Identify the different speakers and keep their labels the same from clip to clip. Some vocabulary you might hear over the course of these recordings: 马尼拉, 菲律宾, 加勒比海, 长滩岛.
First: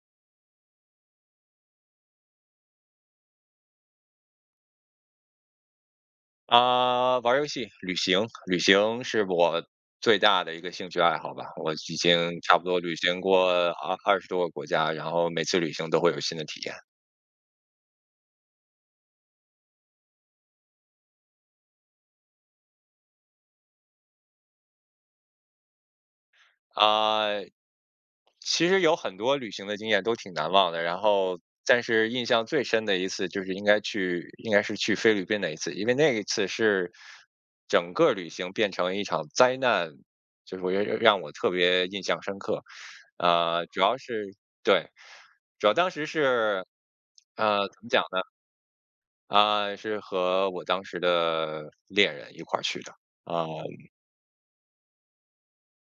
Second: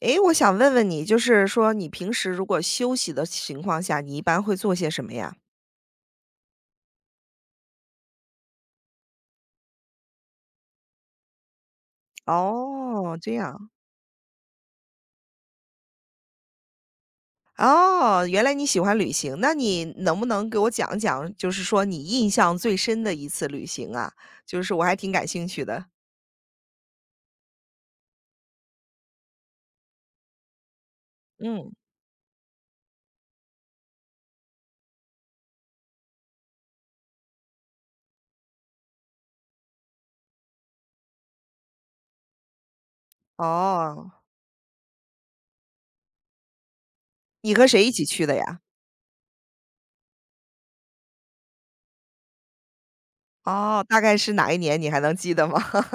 Speaker 1: 诶，我想问问你，就是说你平时如果休息的情况下，你一般会做些什么呀？
Speaker 2: 玩儿游戏、旅行是我最大的一个兴趣爱好吧。我已经差不多旅
Speaker 1: 哦，
Speaker 2: 行
Speaker 1: 这
Speaker 2: 过
Speaker 1: 样。
Speaker 2: 二十多个国家，然后每次旅行都会有新的体验。
Speaker 1: 哦，原来你喜欢旅行，那你能不能给我讲讲，就是说你印象最深的一次旅行啊？就是我还挺感兴趣的。
Speaker 2: 啊，其实有很多旅行的经验都挺难忘的，然后
Speaker 1: 嗯。
Speaker 2: 但是印象最深的一次就是应该是去菲律宾那一次，因为那一次是整个旅行变成一场灾难，就是我觉得让我特别印象深刻。主要
Speaker 1: 哦，
Speaker 2: 是对。主要当时是
Speaker 1: 你和
Speaker 2: 怎
Speaker 1: 谁
Speaker 2: 么
Speaker 1: 一
Speaker 2: 讲
Speaker 1: 起
Speaker 2: 呢？
Speaker 1: 去的呀？
Speaker 2: 是和我当时的恋人一块儿去的。啊、
Speaker 1: 哦，大概是哪一年，你还能记得吗？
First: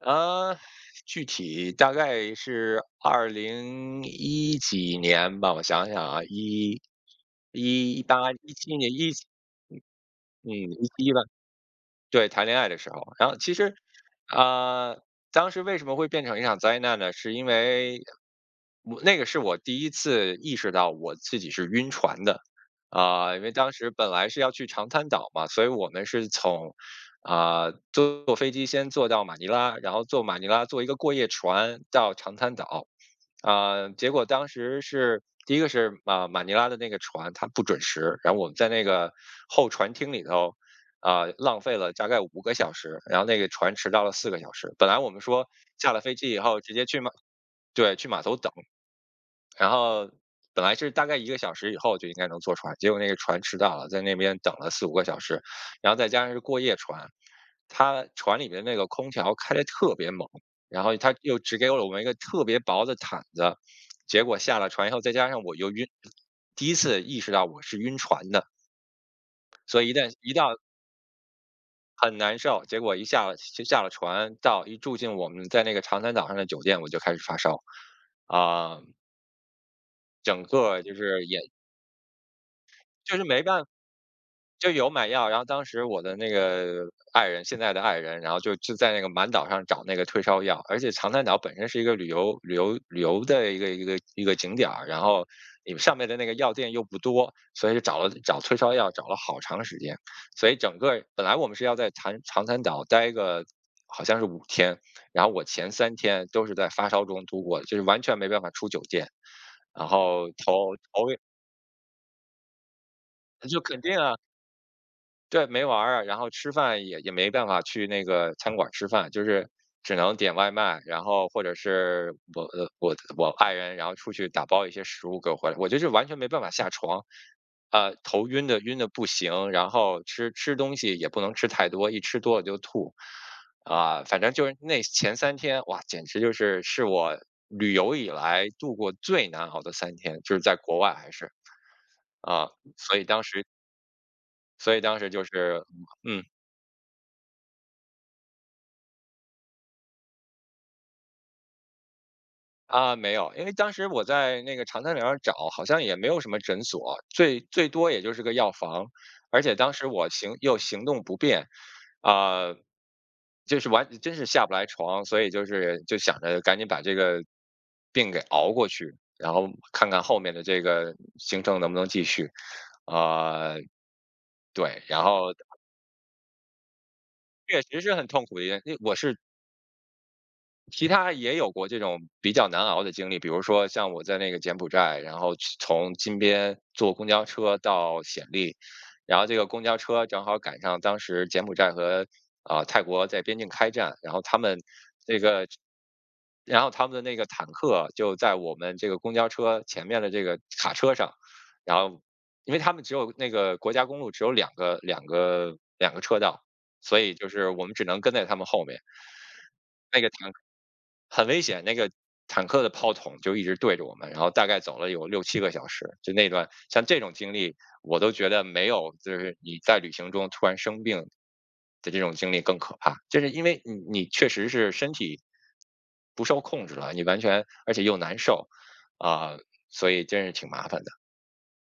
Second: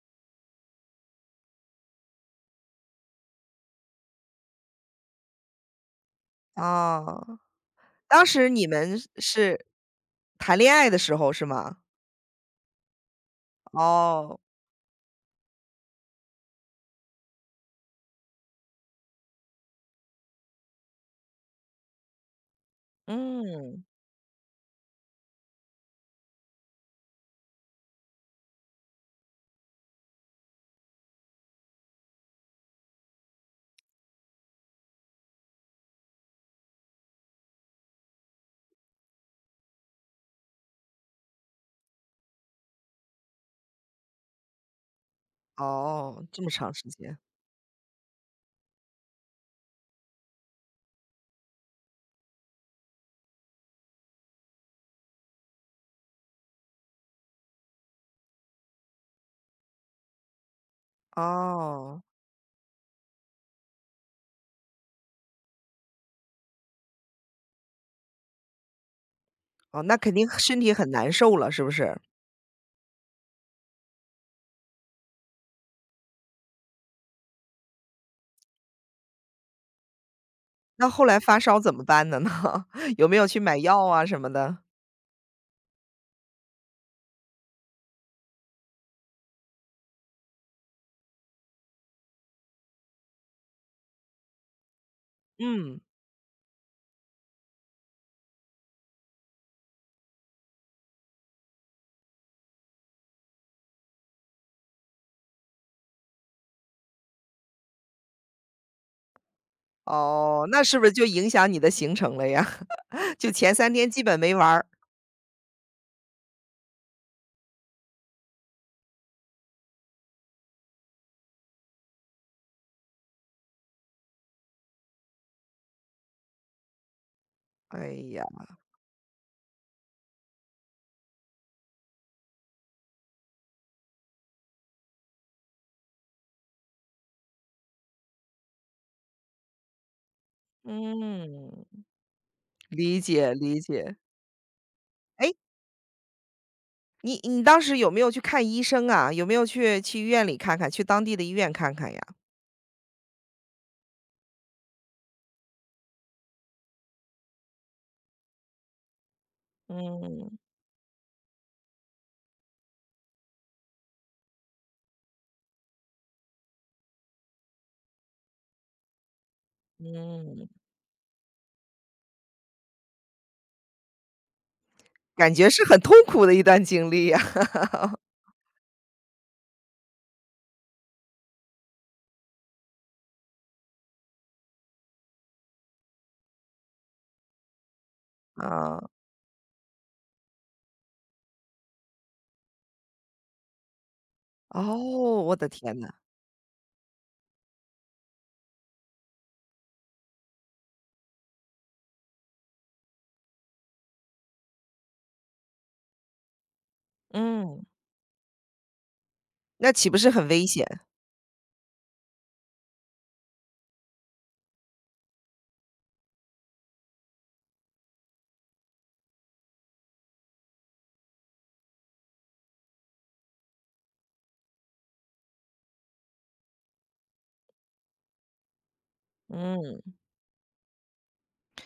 Speaker 2: 啊，具体大概是二零一几年吧，我想想啊，一
Speaker 1: 哦，
Speaker 2: 一一
Speaker 1: 当
Speaker 2: 八
Speaker 1: 时
Speaker 2: 一
Speaker 1: 你
Speaker 2: 七年
Speaker 1: 们
Speaker 2: 一
Speaker 1: 是
Speaker 2: 嗯
Speaker 1: 谈恋
Speaker 2: 一
Speaker 1: 爱的
Speaker 2: 七
Speaker 1: 时
Speaker 2: 吧，
Speaker 1: 候是吗？
Speaker 2: 对，谈恋爱的时候。然后其实，
Speaker 1: 哦。
Speaker 2: 啊、当时为什么会变成一场灾难呢？是因为我那个是我第一次意识到我自己是晕船的，因为当
Speaker 1: 嗯。
Speaker 2: 时本来是要去长滩岛嘛，所以我们是从坐飞机先坐到马尼拉，然后坐马尼拉坐一个过夜船到长滩岛。结果当时是第一个是马尼拉的那个船它不准时，然后我们在那个候船厅里头浪费了大概五个小时，然后那个船迟到了4个小时。本来我们说下了飞
Speaker 1: 哦，
Speaker 2: 机以
Speaker 1: 这么
Speaker 2: 后
Speaker 1: 长
Speaker 2: 直接
Speaker 1: 时
Speaker 2: 去
Speaker 1: 间。
Speaker 2: 对，去码头等。然后本来是大概1个小时以后就应该能坐船，结果那个船迟到了，在那边等了四五个小时，然后再加上是过夜船，它船里面那个空调开的特别猛，然后它又只给了我
Speaker 1: 哦。
Speaker 2: 们一个特别薄的毯子。结果下了船以后，再加上我又晕，第一次意识到我是晕船的，
Speaker 1: 哦，
Speaker 2: 所以一
Speaker 1: 那肯
Speaker 2: 旦
Speaker 1: 定
Speaker 2: 一到
Speaker 1: 身体很难受了，是不是？
Speaker 2: 很难受。结果一下了就下了船，到一住进我们在那个长滩岛上的酒店，我就开始发烧，啊、整个
Speaker 1: 那
Speaker 2: 就
Speaker 1: 后来
Speaker 2: 是
Speaker 1: 发
Speaker 2: 也
Speaker 1: 烧怎么办的呢？有没
Speaker 2: 就是
Speaker 1: 有去
Speaker 2: 没
Speaker 1: 买
Speaker 2: 办法。
Speaker 1: 药啊什么的？
Speaker 2: 就有买药，然后当时我的那个爱人，现在的爱人，然后就在那个满岛上找那个退烧药，而且长滩岛本身是一个旅游的一个景点儿，然后你
Speaker 1: 嗯。
Speaker 2: 上面的那个药店又不多，所以就找了找退烧药找了好长时间。所以整个本来我们是要在长滩岛待个好像是5天，然后我前三天都是在发烧中度过的，就是完全没办法出酒店，然后
Speaker 1: 哦，那是不是就影响你的行程了呀？就
Speaker 2: 也
Speaker 1: 前
Speaker 2: 就
Speaker 1: 三
Speaker 2: 肯
Speaker 1: 天
Speaker 2: 定
Speaker 1: 基
Speaker 2: 啊。
Speaker 1: 本没玩儿。
Speaker 2: 对，没玩儿啊，然后吃饭也没办法去那个餐馆儿吃饭，就是只能点外卖，然后或者是我爱人，然后出去打包一些食物给我回来，我就是完全没办法下床，
Speaker 1: 哎呀。
Speaker 2: 头晕的晕的不行，然后吃吃东西也不能吃太多，一吃多了就吐。反正就是那前三天，哇，简直就是我旅游以来度过最难熬的三天，就是在国外还是
Speaker 1: 嗯，
Speaker 2: 啊、所
Speaker 1: 理
Speaker 2: 以当
Speaker 1: 解
Speaker 2: 时
Speaker 1: 理解。
Speaker 2: 所以当时就
Speaker 1: 哎，
Speaker 2: 是嗯。
Speaker 1: 你当时有没有去看医生啊？有没有去医院里看看，去当地的医院看看呀？
Speaker 2: 没有，因为当时我在那个长三角找，好像也没有什么诊所，最多也就是个药房，而且当时我行
Speaker 1: 嗯。
Speaker 2: 又行动不便，啊、就是真是下不来床，所以就是就想着赶紧把这个病给熬过去，然后看看后面的
Speaker 1: 嗯。
Speaker 2: 这个行程能不能继续。啊、对，然后
Speaker 1: 感觉是很痛苦的一段经历呀。
Speaker 2: 确实是很痛苦的一件，因为我是其他也有过这种比较难熬的经历。比如说像我在那个柬埔寨，然后从金边坐公交车到暹 粒，
Speaker 1: 啊，
Speaker 2: 然后这个公交车正好赶上当时柬埔寨和泰国在边境开战，然后他们这
Speaker 1: 哦，我的
Speaker 2: 个，
Speaker 1: 天呐。
Speaker 2: 然后他们的那个坦克就在我们这个公交车前面的这个卡车上，然后因为他们只有那个国家公路只有两个车道，所以就是
Speaker 1: 嗯。
Speaker 2: 我们只能跟在他们后面。
Speaker 1: 那岂不
Speaker 2: 那
Speaker 1: 是
Speaker 2: 个
Speaker 1: 很
Speaker 2: 坦
Speaker 1: 危险？
Speaker 2: 很危险，那个坦克的炮筒就一直对着我们，然后大概走了有六七个小时。就那段像这种经历，我都觉得没有就是你在旅行中突然生病的这种经历更可怕，就是因为你确实是身体不受控制了，你完全而且又难受啊、
Speaker 1: 嗯。
Speaker 2: 所以真是挺麻烦的。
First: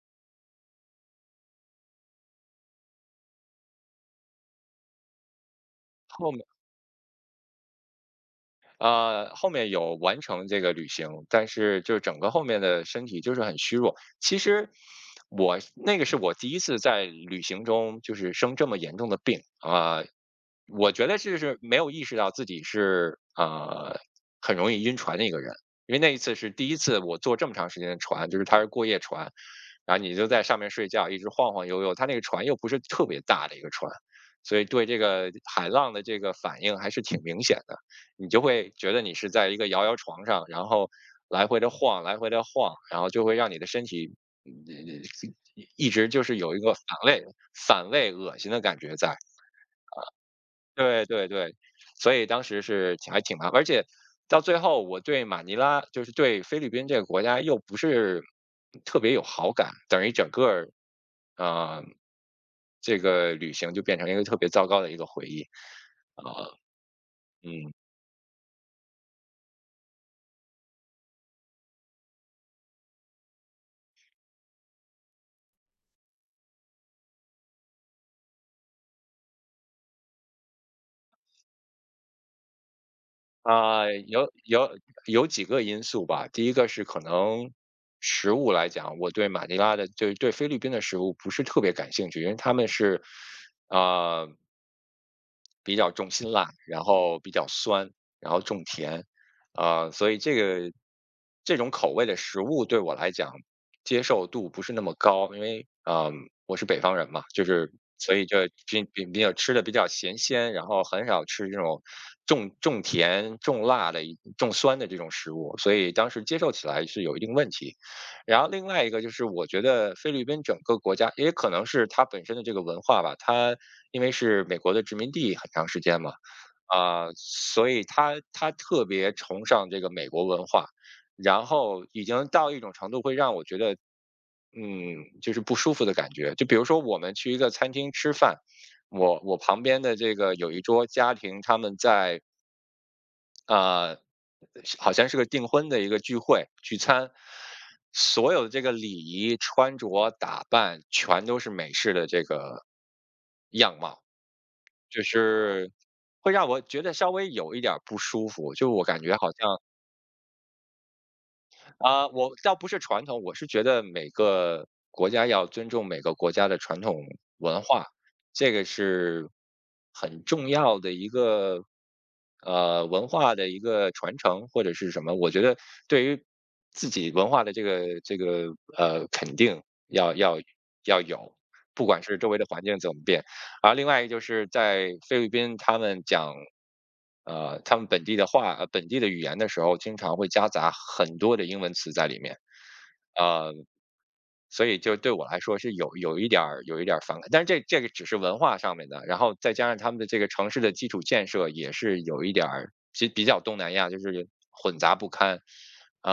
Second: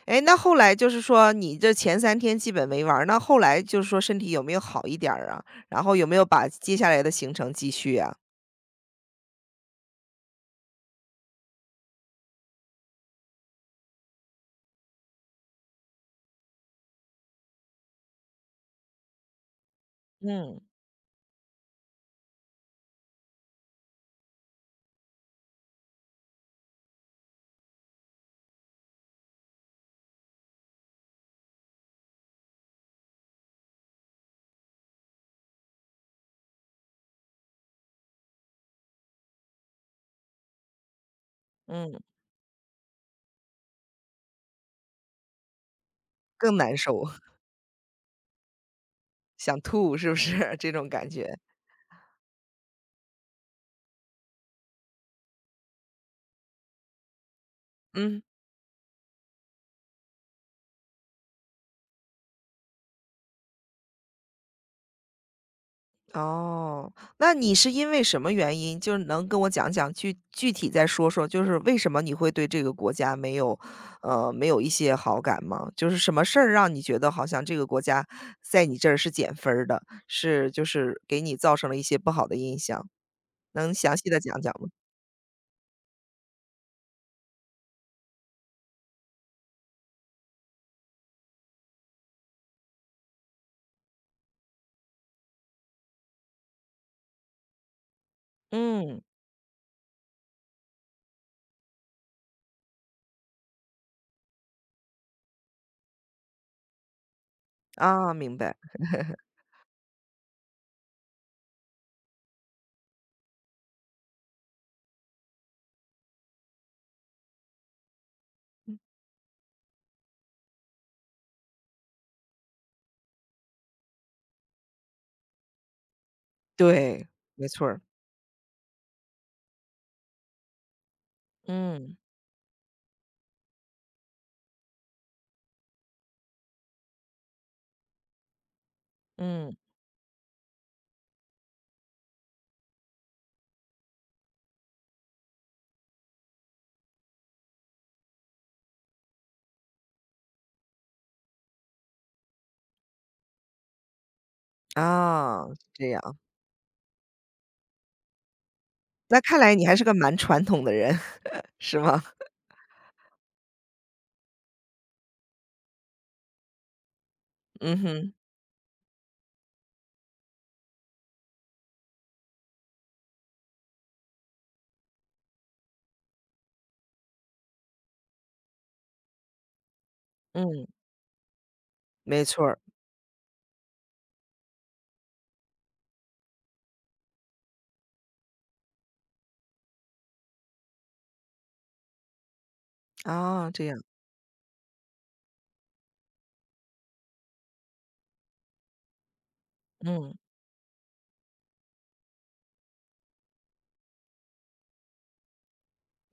Speaker 1: 哎，那后来就是说你这前三天基本没玩儿，那后来就是说身体有没有好一点儿啊？然后有没有
Speaker 2: 后面
Speaker 1: 把接下来的行程继续啊？
Speaker 2: 后面有完成这个旅行，但是就是整个后面的身体就是很虚弱。其实我那个是我第一次在旅行中就是生这么严重的病
Speaker 1: 嗯。
Speaker 2: 我觉得这是没有意识到自己是很容易晕船的一个人，因为那一次是第一次我坐这么长时间的船，就是它是过夜船，然后你就在上面睡觉，一直晃晃悠悠，它那个船又不是特别大的一个船，所以对这个海浪的这个反应还是挺明显的，你就会觉得你是在一个摇摇床上，然后来回的
Speaker 1: 嗯。
Speaker 2: 晃，来回的晃，然后就会让你的身体。嗯一直就是
Speaker 1: 更
Speaker 2: 有一个
Speaker 1: 难
Speaker 2: 反
Speaker 1: 受，
Speaker 2: 胃、恶心的感觉在。
Speaker 1: 想吐是不是 这种
Speaker 2: 对
Speaker 1: 感
Speaker 2: 对
Speaker 1: 觉。
Speaker 2: 对，所以当时是还挺麻烦，而且到最后我对马尼拉，就是对菲律宾这个国家又不
Speaker 1: 嗯。
Speaker 2: 是特别有好感，等于整个儿，呃，这个旅行就变成一个特别糟糕的一个回忆。啊，
Speaker 1: 哦，那你是
Speaker 2: 嗯。
Speaker 1: 因为什么原因，就是能跟我讲讲，具体再说说，就是为什么你会对这个国家没有，没有一些好感吗？就是什么事儿让你觉得好像这个国家在你这儿是减分儿的，是就是给你造成了一些不好的印象，能
Speaker 2: 啊，
Speaker 1: 详细的
Speaker 2: 有
Speaker 1: 讲讲吗？
Speaker 2: 有有几个因素吧。第一个是可能食物来讲，我对马尼拉的，就是对菲律宾的食物不是特别感兴趣，因为他们是，啊、比较重辛辣，然后比较酸，然后重
Speaker 1: 嗯。
Speaker 2: 甜。所以这种口味的食物对我来讲接受度不是那么高，因为我是北方人嘛，就是
Speaker 1: 啊，
Speaker 2: 所以
Speaker 1: 明
Speaker 2: 就
Speaker 1: 白。
Speaker 2: 比较吃的比较咸鲜，然后很少吃这种重甜、重辣的重酸的这种食物，所以当时接受起来是有一定问题。然后另外一个就是，我觉得菲律宾整个国家，也可能是它本身的这个文化吧，它因为是美国的殖民地很长时间嘛。
Speaker 1: 对，没错
Speaker 2: 所
Speaker 1: 儿。
Speaker 2: 以他特别崇尚这个美国文化，然后
Speaker 1: 嗯
Speaker 2: 已经到一种程度会让我觉得，就是不舒服的感觉。就比如说我们去一个餐厅吃饭，我
Speaker 1: 嗯。
Speaker 2: 旁边的这个有一桌家庭，他们呃，是好像是个订婚的一个聚会聚餐，所有的这个礼仪、穿着打扮全都是美式的这个样貌。就
Speaker 1: 啊，是
Speaker 2: 是
Speaker 1: 这样。
Speaker 2: 会让我觉得稍微有一点儿不舒服，就我感觉
Speaker 1: 那
Speaker 2: 好
Speaker 1: 看来
Speaker 2: 像
Speaker 1: 你还是个蛮传统的人，是吗？
Speaker 2: 我倒不是传统，我是觉得每个国家要尊重每个国家的传统文
Speaker 1: 嗯
Speaker 2: 化，
Speaker 1: 哼。
Speaker 2: 这个是很重要的一个文化的一个传承或者是什么。我觉得对于自己文化的这个肯定要要
Speaker 1: 嗯，
Speaker 2: 要有，不管是
Speaker 1: 没
Speaker 2: 周围
Speaker 1: 错
Speaker 2: 的
Speaker 1: 儿。
Speaker 2: 环境怎么变。而另外一个就是在菲律宾，他们讲，他们本地的语言的时候，经常会夹杂很多的英文词在里面，
Speaker 1: 啊，
Speaker 2: 呃，
Speaker 1: 这样。
Speaker 2: 所以就对我来说是有一点儿反感，但是这个只是文化上面的，然后再加上他们的
Speaker 1: 嗯。
Speaker 2: 这个城市的基础建设也是有一点儿比较东南亚，就是混杂不堪。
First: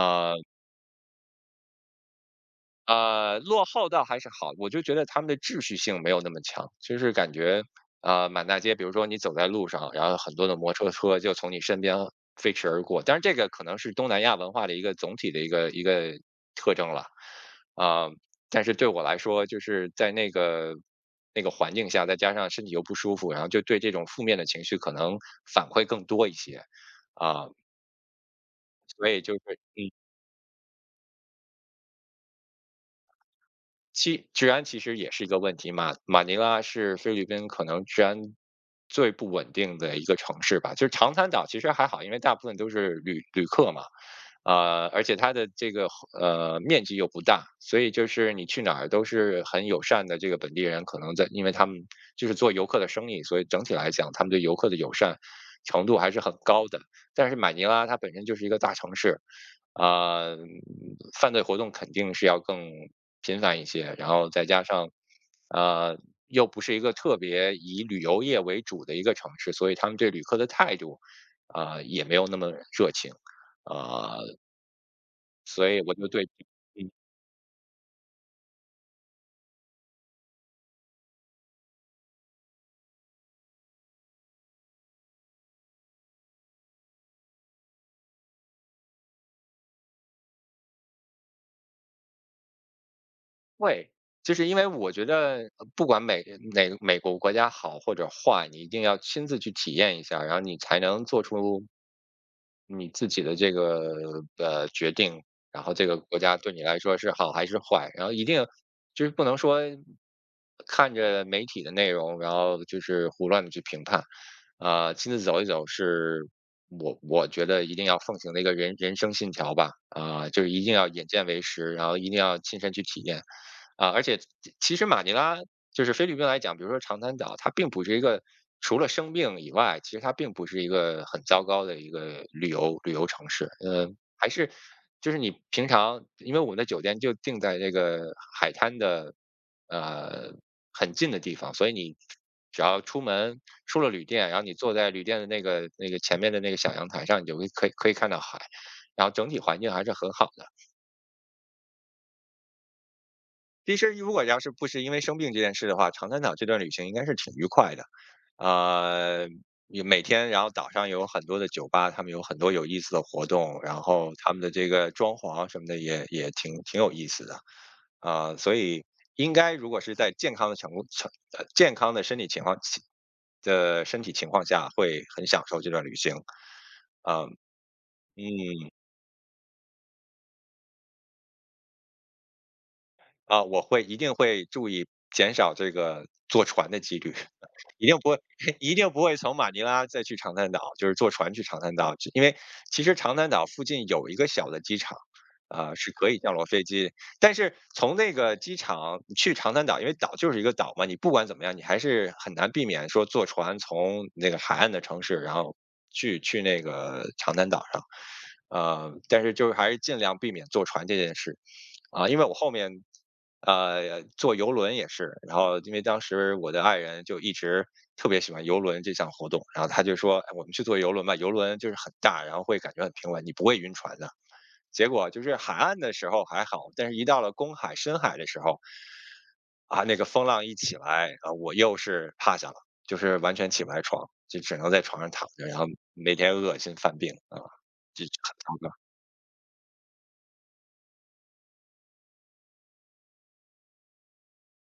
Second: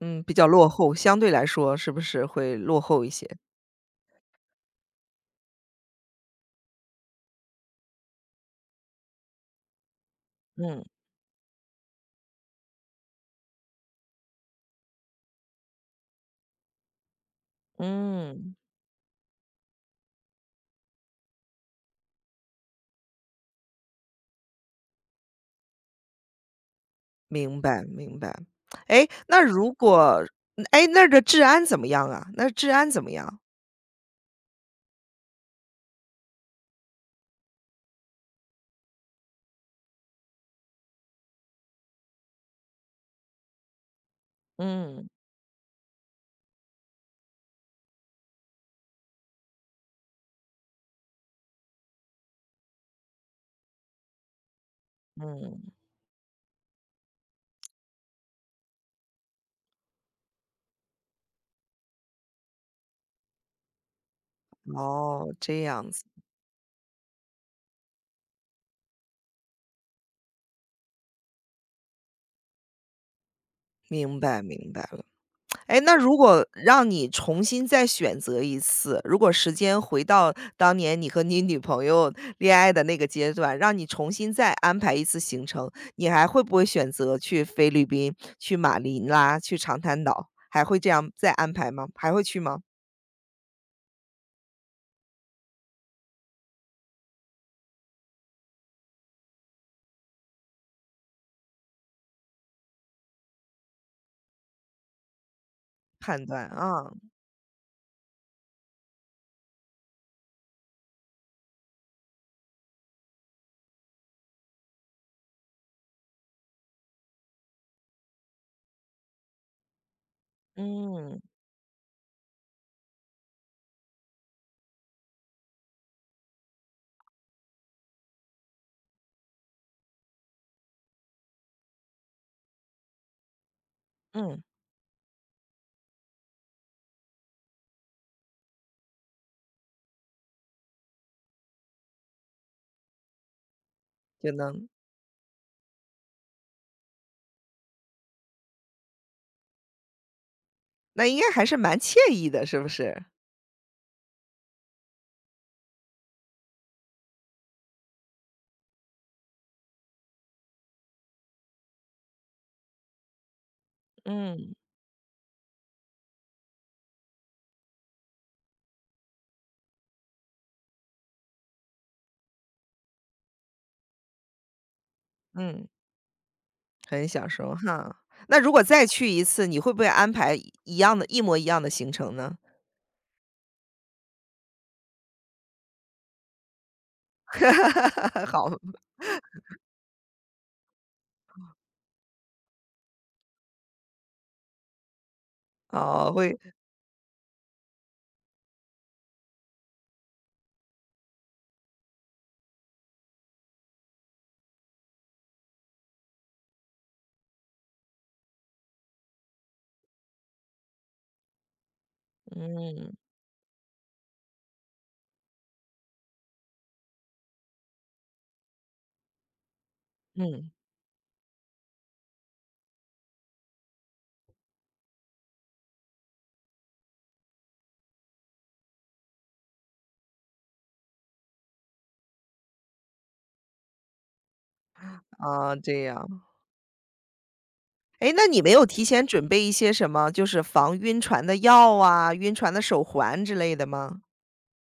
Speaker 1: 嗯，比较落后，相对来说是不是会落后一些？
Speaker 2: 落后倒还是好，我就觉得他们的秩序性没有那么强，就是感觉满大街，比如说你走在路上，然后很多的摩
Speaker 1: 嗯。
Speaker 2: 托车就从你身边飞驰而过，但是这个可能是东南亚文化的一个总体的一个特征了。啊、
Speaker 1: 嗯。
Speaker 2: 但是对我来说，就是在那个环境下，再加上身体又不舒服，然后就对这种负面的情绪可能反馈更多一些。啊、
Speaker 1: 明白，明白。哎，
Speaker 2: 所以就
Speaker 1: 那
Speaker 2: 是
Speaker 1: 如果哎那儿的治安怎么样啊？那治安怎么样？
Speaker 2: 其治安其实也是一个问题，马尼拉是菲律宾可能治安最不稳定的一个城市吧。就是长滩岛其实还好，因为大部分都是旅客嘛，而
Speaker 1: 嗯。
Speaker 2: 且它的这个面积又不大，所以就是你去哪儿都是很友善的。这个本地人可能在，因为他们就是做游客的生意，所以整体来讲，他们对游客的友善
Speaker 1: 嗯。
Speaker 2: 程度还是很高的。但是马尼拉它本身就是一个大城市，啊，犯罪活动肯定是要更频繁一些，然后再加上，
Speaker 1: 哦，这样
Speaker 2: 呃，
Speaker 1: 子。
Speaker 2: 又不是一个特别以旅游业为主的一个城市，所以他们对旅客的态度，也没有那么热情。啊，
Speaker 1: 明白，明白了。
Speaker 2: 所
Speaker 1: 哎，
Speaker 2: 以我
Speaker 1: 那
Speaker 2: 就
Speaker 1: 如
Speaker 2: 对。
Speaker 1: 果让
Speaker 2: 嗯，
Speaker 1: 你重新再选择一次，如果时间回到当年你和你女朋友恋爱的那个阶段，让你重新再安排一次行程，你还会不会选择去菲律宾、去马尼拉、去长滩岛？还会这样再安排吗？还会去吗？
Speaker 2: 会，就是因为我觉得不管哪美国国家好或者坏，你一定要亲自去体验一下，然后你才能做出你自己的这个，决定，然后这个国
Speaker 1: 判
Speaker 2: 家
Speaker 1: 断，
Speaker 2: 对你来
Speaker 1: 啊。
Speaker 2: 说是好还是坏，然后一定就是不能说看着媒体的内容，然后就是胡乱的去评判。亲自走一走是我觉得一定要奉行的一个人生信条吧。就是一定要眼
Speaker 1: 嗯。
Speaker 2: 见为实，然后一定要亲身去体验。而且其实马尼拉就是菲律宾来讲，比如说长滩岛，它并不是一个除了生病以外，其实它并不是一个很糟糕的一个旅游城市。嗯，还
Speaker 1: 嗯，
Speaker 2: 是就是你平常，因为我们的酒店就定在这个海滩的呃很近的地方，所以你只要出门出了旅店，
Speaker 1: 就
Speaker 2: 然后你
Speaker 1: 能
Speaker 2: 坐在旅店的那个前面的那个小阳台上，你就会可以看到海，然后整体环境还是很好的。
Speaker 1: 那应该还是蛮惬意的，是不是？
Speaker 2: 其实如果要是不是因为生病这件事的话，长三岛这段旅行应该是挺愉快的。呃，也每天，然后岛上有很多的酒吧，他们有很多有意思的活动，然后他们的
Speaker 1: 嗯。
Speaker 2: 这个装潢什么的也挺有意思的。所以应该如果是在健康的身体情况下，会很享受
Speaker 1: 嗯，
Speaker 2: 这段旅行。
Speaker 1: 很
Speaker 2: 啊、
Speaker 1: 享受哈。那如果
Speaker 2: 嗯。
Speaker 1: 再去一次，你会不会安排一样的一模一样的行程呢？
Speaker 2: 我会一定会注意减少这个坐船的几率。一定不会，
Speaker 1: 哈，好。
Speaker 2: 一定不会从马尼拉再去长滩岛，就是坐船去长滩岛，只因为其实长滩岛附近有一个小的机场，是可
Speaker 1: 哦，
Speaker 2: 以降
Speaker 1: 会
Speaker 2: 落飞机。但是从那个机场去长滩岛，因为岛就是一个岛嘛，你不管怎么样，你还是很难避免说坐船从那个海岸的城市，然后去那个长滩岛上。但是就是还是尽量避免坐船这件事，因为我后面
Speaker 1: 嗯
Speaker 2: 坐游轮也是，然后因为当时我的爱人就一直特别喜欢游轮这项活动，然后他就说：“哎我
Speaker 1: 嗯。
Speaker 2: 们去坐游轮吧，游轮就是很大，然后会感觉很平稳，你不会晕船的。”结果就是海岸的时候还好，但是一到了公海、深海的时候，那个风浪一起来，我又是趴下了，就是完全起不来床，就只能在床上躺着，
Speaker 1: 啊，
Speaker 2: 然后
Speaker 1: 这
Speaker 2: 每
Speaker 1: 样。
Speaker 2: 天恶心犯病啊，就
Speaker 1: 哎，那
Speaker 2: 很
Speaker 1: 你没有
Speaker 2: 糟糕。
Speaker 1: 提前准备一些什么，就是防晕船的药啊，晕船的手环之类的吗？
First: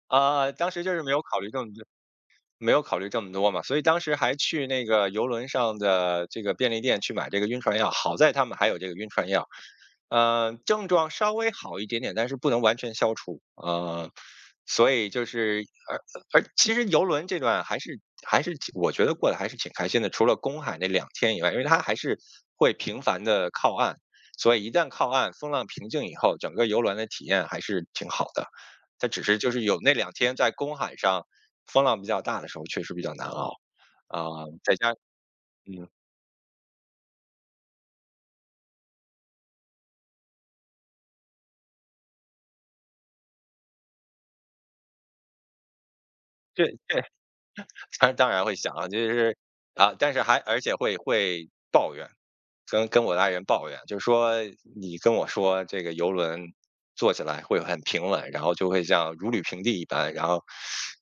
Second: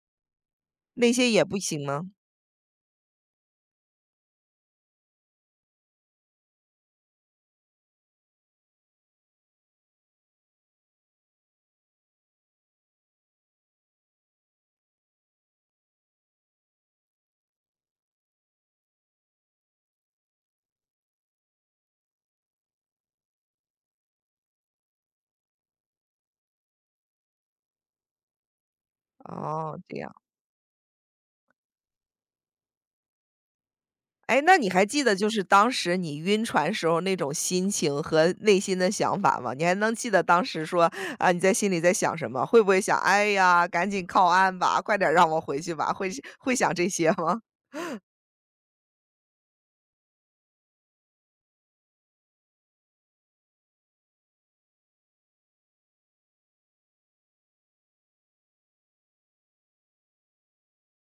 Speaker 2: 当时就是
Speaker 1: 那些也不行吗？
Speaker 2: 没有考虑这么多嘛，所以当时还去那个游轮上的这个便利店去买这个晕船药，好在他们还有这个晕船药，症状稍微好一点点，但是不能完全消除。所以就是而而其实游轮这段还是还是挺我觉得过得还是挺开心的，除了公海那两天以外，因为它还是会频繁的靠岸，所以一旦靠岸，风浪平静以后，整个游轮的体验还是挺好的，它只是就是
Speaker 1: 哦，
Speaker 2: 有那
Speaker 1: 这
Speaker 2: 两
Speaker 1: 样。
Speaker 2: 天在公海上。风浪比较大的时候确实比较难熬。啊，
Speaker 1: 哎，那你
Speaker 2: 在
Speaker 1: 还
Speaker 2: 家
Speaker 1: 记得就是当
Speaker 2: 嗯，
Speaker 1: 时你晕船时候那种心情和内心的想法吗？你还能记得当时说，啊，你在心里在想什么？会不会想：“哎呀，赶紧靠岸吧，快点儿让我回去吧。”会想这
Speaker 2: 这
Speaker 1: 些吗？
Speaker 2: 当然会想啊，就是啊，但是而且会抱怨。跟我的爱人抱怨，就是说你跟我说这个游轮坐起来会很平稳，然后就会像如履平地一般，然后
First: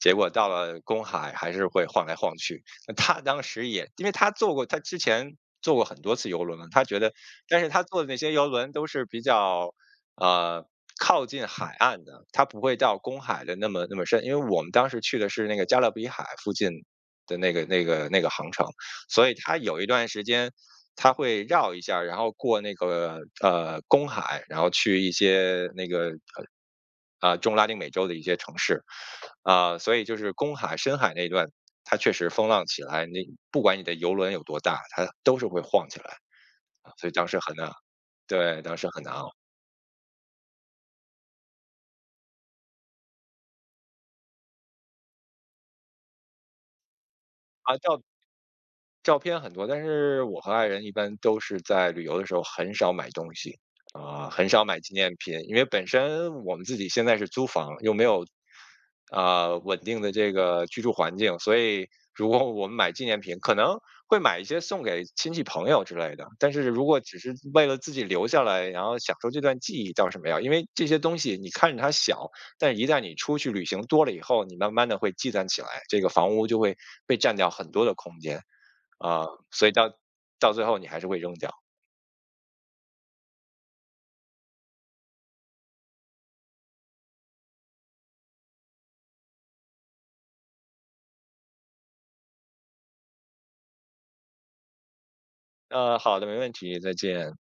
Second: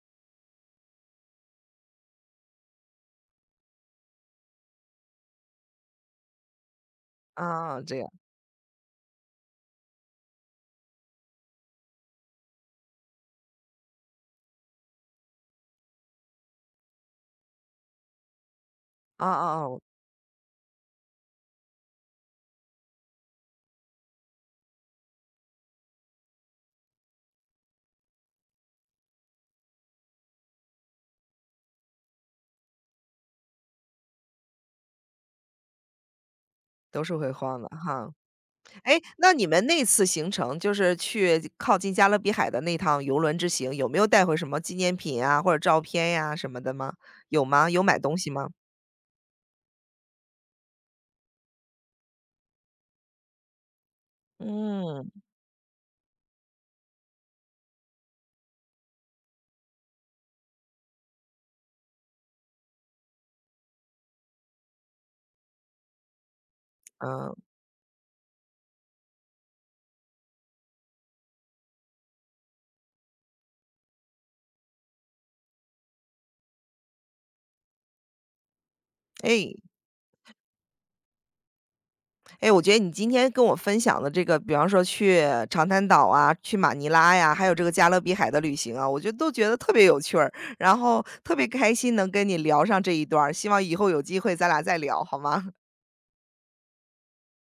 Speaker 2: 结果到了公海还是会晃来晃去。那他当时也，因为他坐过，他之前坐过很多次游轮了，他觉得，但是
Speaker 1: 啊，
Speaker 2: 他
Speaker 1: 这
Speaker 2: 坐的
Speaker 1: 样。
Speaker 2: 那些游轮都是比较呃靠近海岸的，他不会到公海的那么深，因为我们当时去的是那个加勒比海附近的那个航程。
Speaker 1: 啊
Speaker 2: 所以
Speaker 1: 啊
Speaker 2: 他
Speaker 1: 啊，我
Speaker 2: 有一段时间他会绕一下儿然后过那个公海，然后去一些那个中拉丁美洲的一些城市。所以就是公海、深海那一段，它确实风浪起来，你不管你的游轮有多大，它都是会晃起来。
Speaker 1: 都
Speaker 2: 所以
Speaker 1: 是
Speaker 2: 当
Speaker 1: 会
Speaker 2: 时很
Speaker 1: 慌的
Speaker 2: 难，
Speaker 1: 哈。
Speaker 2: 对，当时
Speaker 1: 哎，
Speaker 2: 很难
Speaker 1: 那
Speaker 2: 熬
Speaker 1: 你们那次行程，就是去靠近加勒比海的那趟游轮之行，有没有带回什么纪念品啊，或者照片呀、什么的吗？有吗？
Speaker 2: 啊。
Speaker 1: 有买东西吗？
Speaker 2: 照片很多，但是我和爱人一般都是在旅游的时候很少买东西，很少买纪
Speaker 1: 嗯
Speaker 2: 念品，因为本身我们自己现在是租房，又没有稳定的这个居住环境，所以如果我们买纪念品，可能会买一些送给亲戚朋友之类的。但是如果只
Speaker 1: 嗯。
Speaker 2: 是为了自己留下来，然后享受这段记忆，倒是没有，因为这些东西你看着它小，但是一旦你出去旅行多了以后，你慢慢的会积攒起来，这个房屋就会被占掉很多的空间。啊，
Speaker 1: 哎
Speaker 2: 所以到最后你还是会扔掉。
Speaker 1: 哎，我觉得你今天跟我分享的这个，比方说去长滩岛啊，去马尼拉呀，还有这个加勒比海的旅行啊，我觉得都觉得特别有趣儿，然后特别开心能跟你聊上这一段儿，希望以后有机会咱俩再聊，好吗？
Speaker 2: 好的，没问题，再见。